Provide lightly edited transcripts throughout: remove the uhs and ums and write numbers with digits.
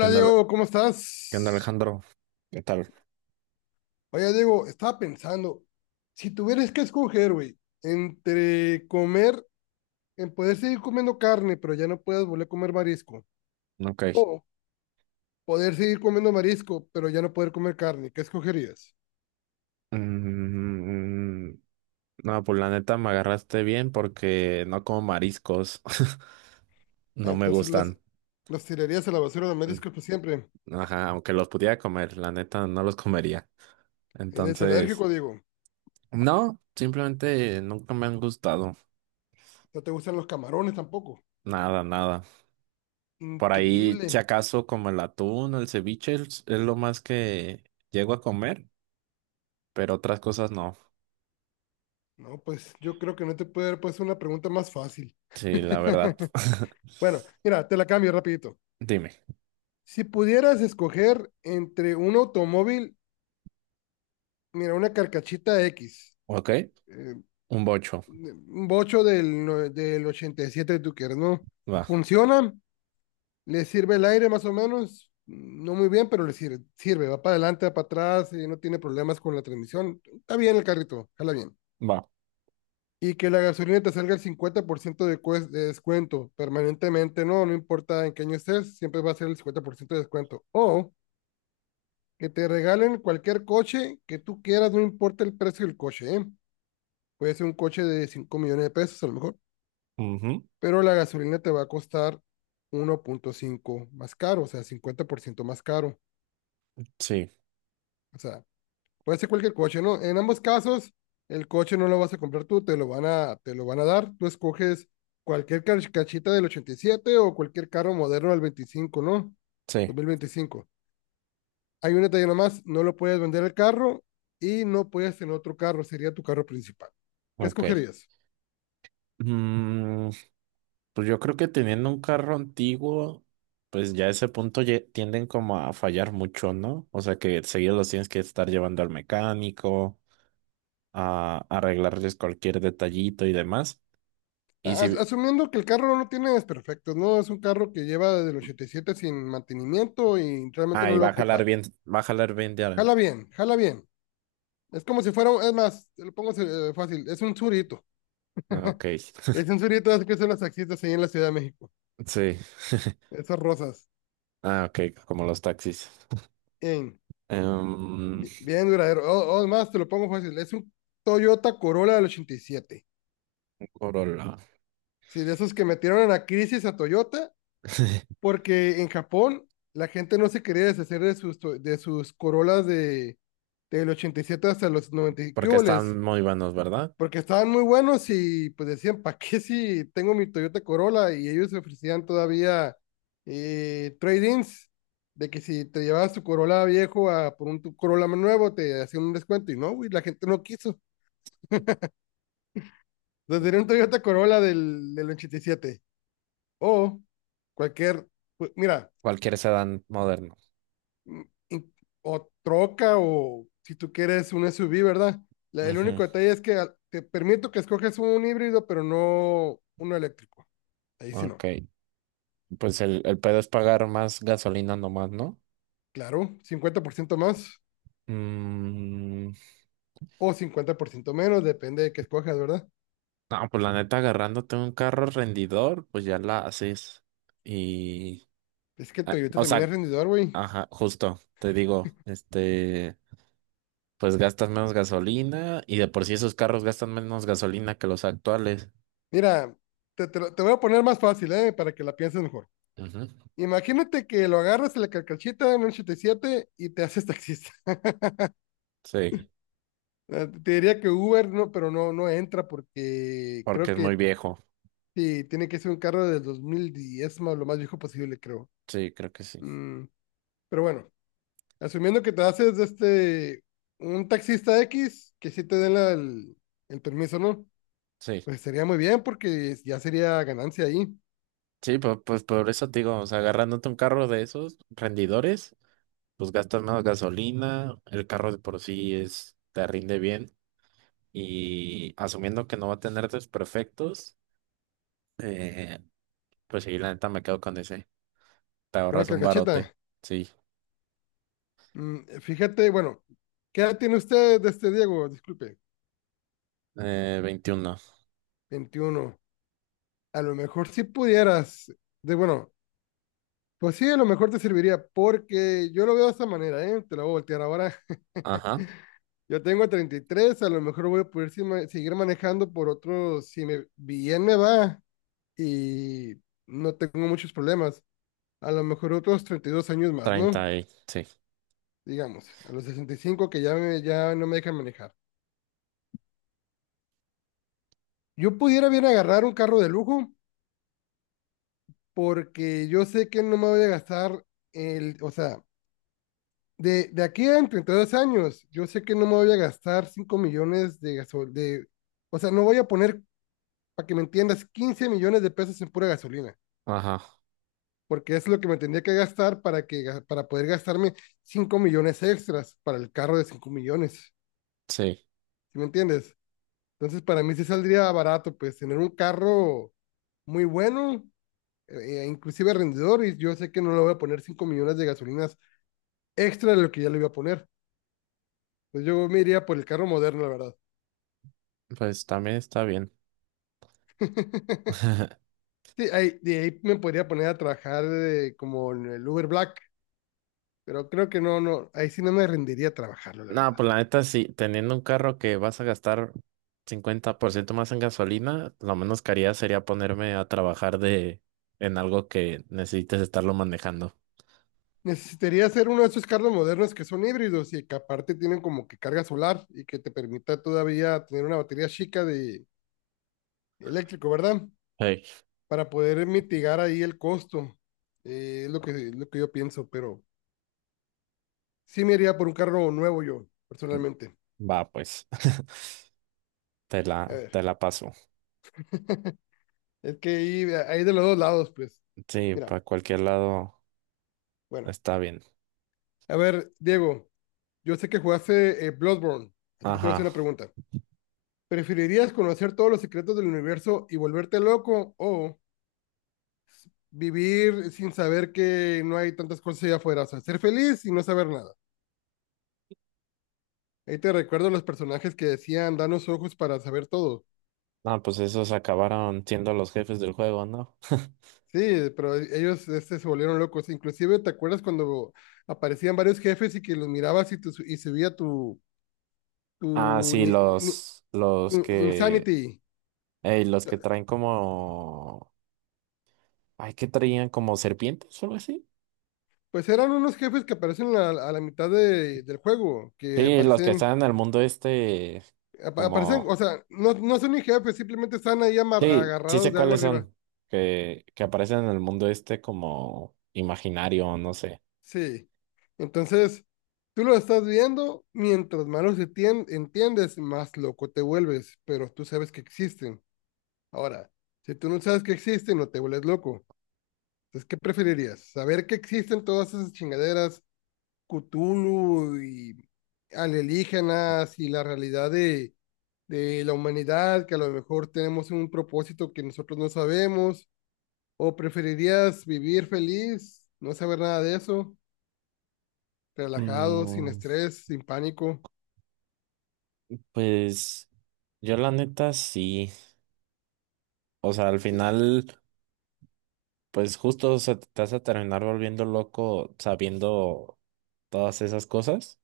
¿Qué onda, Diego, ¿cómo qué onda, estás? Alejandro? ¿Qué tal? Oye Diego, estaba pensando, si tuvieras que escoger, güey, entre comer, en poder seguir comiendo carne, pero ya no puedes volver a comer marisco, Ok. o poder seguir comiendo marisco, pero ya no poder comer carne, ¿qué escogerías? Mm, no, pues la neta me agarraste bien porque no como mariscos. No me Entonces los, gustan. los tirarías a la basura de mariscos por siempre. Ajá, aunque los pudiera comer, la neta no los comería. Eres Entonces, alérgico, Diego. no, simplemente nunca me han gustado. No te gustan los camarones tampoco. Nada, nada. Por ahí, Increíble. si acaso, como el atún, el ceviche, es lo más que llego a comer, pero otras cosas no. No, pues yo creo que no te puede haber puesto una pregunta más fácil. Sí, la verdad. Bueno, mira, te la cambio rapidito. Dime, Si pudieras escoger entre un automóvil, mira, una carcachita X, ¿ok? eh, Un bocho. un bocho del, no- del 87, tú quieres, ¿no? Va. Funciona, le sirve el aire más o menos, no muy bien, pero le sirve, va para adelante, va para atrás, y no tiene problemas con la transmisión, está bien el carrito, jala bien. Va. Y que la gasolina te salga el 50% de descuento permanentemente, no importa en qué año estés, siempre va a ser el 50% de descuento. O que te regalen cualquier coche que tú quieras, no importa el precio del coche, ¿eh? Puede ser un coche de 5 millones de pesos a lo mejor, Ujú. pero la gasolina te va a costar 1,5 más caro, o sea, 50% más caro. Sí, O sea, puede ser cualquier coche, ¿no? En ambos casos, el coche no lo vas a comprar tú, te lo van a dar. Tú escoges cualquier cachita del 87 o cualquier carro moderno del 25, ¿no? sí, 2025. Hay un detalle nomás, no lo puedes vender el carro y no puedes tener otro carro, sería tu carro principal. ¿Qué ok. escogerías? Mm, pues yo creo que teniendo un carro antiguo, pues ya a ese punto tienden como a fallar mucho, ¿no? O sea que seguido los tienes que estar llevando al mecánico, a arreglarles cualquier detallito y demás. Y As- si... asumiendo que el carro no lo tiene desperfectos, ¿no? Es un carro que lleva desde el 87 sin mantenimiento y realmente Ah, no y lo va va a a jalar ocupar. bien, va a jalar bien Jala bien, jala bien. Es como si fuera, es más, te lo pongo fácil, es un surito. Ah, ok, Es un surito, así que son las taxistas ahí en la Ciudad de México. sí. Esas rosas. Ah, ok, como los taxis. Bien, Em, bien duradero. O más, te lo pongo fácil, es un Toyota Corolla del 87. Corolla. Sí, de esos que metieron en la crisis a Toyota porque en Japón la gente no se quería deshacer de sus Corolas del 87 hasta los 90 y qué Porque huboles, están muy buenos, ¿verdad? porque estaban muy buenos y pues decían, ¿para qué si tengo mi Toyota Corolla? Y ellos ofrecían todavía trade-ins, de que si te llevabas tu Corolla viejo a por un tu Corolla más nuevo, te hacían un descuento, y no, güey, la gente no quiso. Entonces era un Toyota Corolla del 87 o cualquier, pues, mira, Cualquier sedán moderno. mm, in- o troca o si tú quieres un SUV, ¿verdad? El Ujú. único detalle es que te permito que escoges un híbrido, pero no uno eléctrico. Ahí sí Ok, no. pues el pedo es pagar más gasolina nomás, ¿no? Claro, 50% más Mm, o 50% menos, depende de qué escojas, ¿verdad? no, pues la neta, agarrándote un carro rendidor, pues ya la haces. Y, Es que ah, Toyota o también sea, es rendidor, güey. ajá, justo, te digo, pues gastas menos gasolina y de por sí esos carros gastan menos gasolina que los actuales. Mira, te voy a poner más fácil, ¿eh? Para que la pienses mejor. Ujú. Imagínate que lo agarras en la carcachita en un 87 y siete y te haces taxista. Sí, Te diría que Uber no, pero no entra porque porque creo es muy que. viejo. Sí, tiene que ser un carro del 2010, más lo más viejo posible, creo. Sí, creo que sí. Mm, pero bueno, asumiendo que te haces de este un taxista X, que sí te den el permiso, ¿no? Sí, Pues sería muy bien porque ya sería ganancia ahí. sí, pues, pues por eso te digo, o sea, agarrándote un carro de esos rendidores. Pues gastas menos gasolina, el carro de por sí es, te rinde bien y asumiendo que no va a tener desperfectos, eh, pues sí, la neta me quedo con ese. Te Una ahorras un carcachita. barote, sí. Fíjate, bueno, ¿qué edad tiene usted, de este Diego? Disculpe, 21, 21. A lo mejor si pudieras, de bueno, pues sí, a lo mejor te serviría porque yo lo veo de esta manera, ¿eh? Te lo voy a voltear ahora. ajá, Yo tengo 33, a lo mejor voy a poder seguir manejando por otros, si me, bien me va y no tengo muchos problemas, a lo mejor otros 32 años más, ¿no? 30 y sí, Digamos, a los 65 que ya, ya no me dejan manejar. Yo pudiera bien agarrar un carro de lujo porque yo sé que no me voy a gastar el, o sea, de aquí a en 32 años, yo sé que no me voy a gastar 5 millones de o sea, no voy a poner, para que me entiendas, 15 millones de pesos en pura gasolina. ajá, Porque es lo que me tendría que gastar para poder gastarme 5 millones extras para el carro de 5 millones, sí, ¿sí me entiendes? Entonces, para mí sí saldría barato, pues, tener un carro muy bueno, e inclusive rendidor, y yo sé que no le voy a poner 5 millones de gasolinas extra de lo que ya le iba a poner. Pues yo me iría por el carro moderno, la verdad. pues también está bien. Sí, ahí, de ahí me podría poner a trabajar como en el Uber Black, pero creo que no, ahí sí no me rendiría trabajarlo, la No, verdad. pues la neta sí, teniendo un carro que vas a gastar 50% más en gasolina, lo menos que haría sería ponerme a trabajar de en algo que necesites estarlo manejando. Necesitaría ser uno de esos carros modernos que son híbridos y que aparte tienen como que carga solar y que te permita todavía tener una batería chica de eléctrico, ¿verdad? Sí. Para poder mitigar ahí el costo. Es lo que yo pienso, pero sí me iría por un carro nuevo yo, personalmente. Va, pues, A ver, te la paso. es que ahí de los dos lados, pues. Sí, Mira, para cualquier lado bueno. está bien. A ver, Diego, yo sé que jugaste Bloodborne, así que te voy a hacer Ajá. una pregunta. ¿Preferirías conocer todos los secretos del universo y volverte loco o vivir sin saber que no hay tantas cosas allá afuera, o sea, ser feliz y no saber nada? Ahí te recuerdo los personajes que decían, danos ojos para saber todo. Ah, pues esos acabaron siendo los jefes del juego, ¿no? Sí, pero ellos este, se volvieron locos. Inclusive, ¿te acuerdas cuando aparecían varios jefes y que los mirabas y subía tu, Ah, tu, sí, ni- ni- tu insanity? ey, los que traen como, ay, qué traían como serpientes o algo así. Pues eran unos jefes que aparecen a la mitad del juego, que Sí, los que aparecen, están en el mundo este, apa- aparecen, o como, sea, no son ni jefes, simplemente están ahí sí, sí agarrados sé de algo cuáles arriba. son, que aparecen en el mundo este como imaginario, no sé. Sí. Entonces, tú lo estás viendo, mientras más los entiendes, más loco te vuelves, pero tú sabes que existen. Ahora, si tú no sabes que existen, no te vuelves loco. Entonces, ¿qué preferirías? ¿Saber que existen todas esas chingaderas, Cthulhu y alienígenas y la realidad de la humanidad, que a lo mejor tenemos un propósito que nosotros no sabemos? ¿O preferirías vivir feliz, no saber nada de eso? Relajado, sin Mm, estrés, sin pánico. Pues yo la neta sí, o sea, al Sí, final, pues justo o sea, te vas a terminar volviendo loco sabiendo todas esas cosas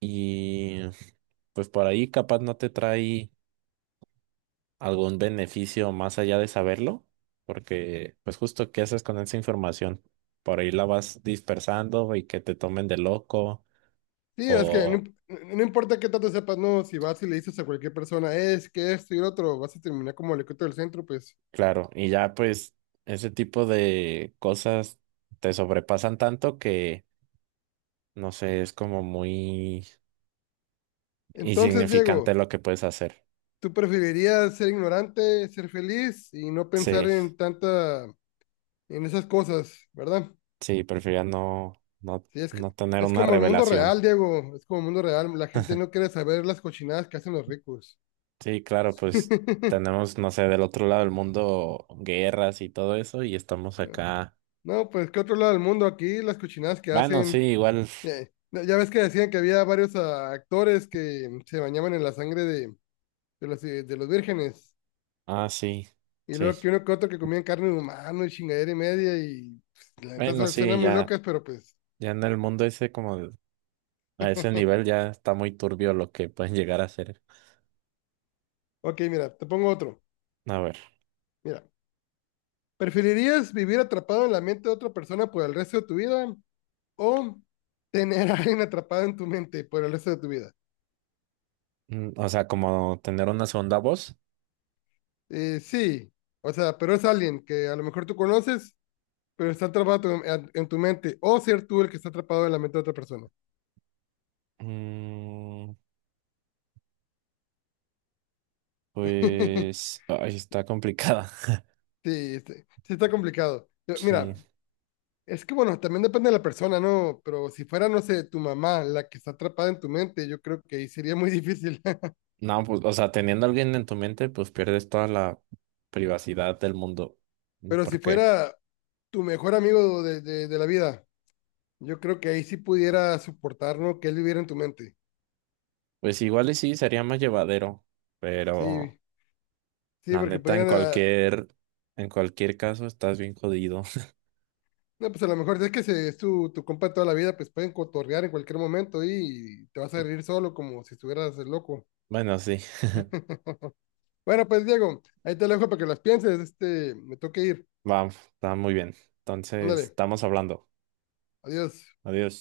y pues por ahí capaz no te trae algún beneficio más allá de saberlo, porque pues justo qué haces con esa información, por ahí la vas dispersando y que te tomen de loco sí es que no, o no, importa qué tanto sepas, no, si vas y le dices a cualquier persona, es que esto y lo otro, vas a terminar como el ecote del centro, pues. claro, y ya pues ese tipo de cosas te sobrepasan tanto que no sé, es como muy Entonces, insignificante Diego, lo que puedes hacer. ¿tú preferirías ser ignorante, ser feliz y no pensar Sí, en tanta, en esas cosas, verdad? sí, prefería no, Sí, es que... no tener Es una como el mundo revelación. real, Diego. Es como el mundo real. La gente no quiere saber las cochinadas que hacen los ricos. Sí, claro, pues tenemos, no sé, del otro lado del mundo guerras y todo eso y estamos acá. No, pues que otro lado del mundo aquí, las cochinadas que Bueno, sí, hacen. igual. Ya, ya ves que decían que había varios actores que se bañaban en la sangre de los vírgenes. Ah, sí, Y sí. luego que uno que otro que comían carne humana y chingadera y media. Y pues, la neta Bueno, sí, suenan muy ya, locas, pero pues. ya en el mundo ese como a ese nivel ya está muy turbio lo que pueden llegar a hacer. Ok, mira, te pongo otro. A ver, Mira, ¿preferirías vivir atrapado en la mente de otra persona por el resto de tu vida o tener a alguien atrapado en tu mente por el resto de tu vida? mm, o sea, como tener una segunda voz. Sí, o sea, pero es alguien que a lo mejor tú conoces, pero está atrapado en tu mente, o ser tú el que está atrapado en la mente de otra persona. Mm, Pues, ay, está complicada. Sí, sí, sí está complicado. Sí. Mira, es que bueno, también depende de la persona, ¿no? Pero si fuera, no sé, tu mamá la que está atrapada en tu mente, yo creo que ahí sería muy difícil. No, pues, o sea, teniendo a alguien en tu mente, pues pierdes toda la privacidad del mundo. Pero si ¿Por qué? fuera tu mejor amigo de la vida, yo creo que ahí sí pudiera soportar, ¿no? Que él viviera en tu mente. Pues igual y sí, sería más llevadero, pero Sí, sí, la porque neta, pudieran, en cualquier caso, estás bien jodido. no, pues a lo mejor si es que es tu compa toda la vida, pues pueden cotorrear en cualquier momento y te vas a reír solo como si estuvieras loco. Bueno, sí, Bueno, pues Diego, ahí te lo dejo para que las pienses. Este, me toca ir. va, está muy bien. Entonces, Ándale, estamos hablando. adiós. Adiós.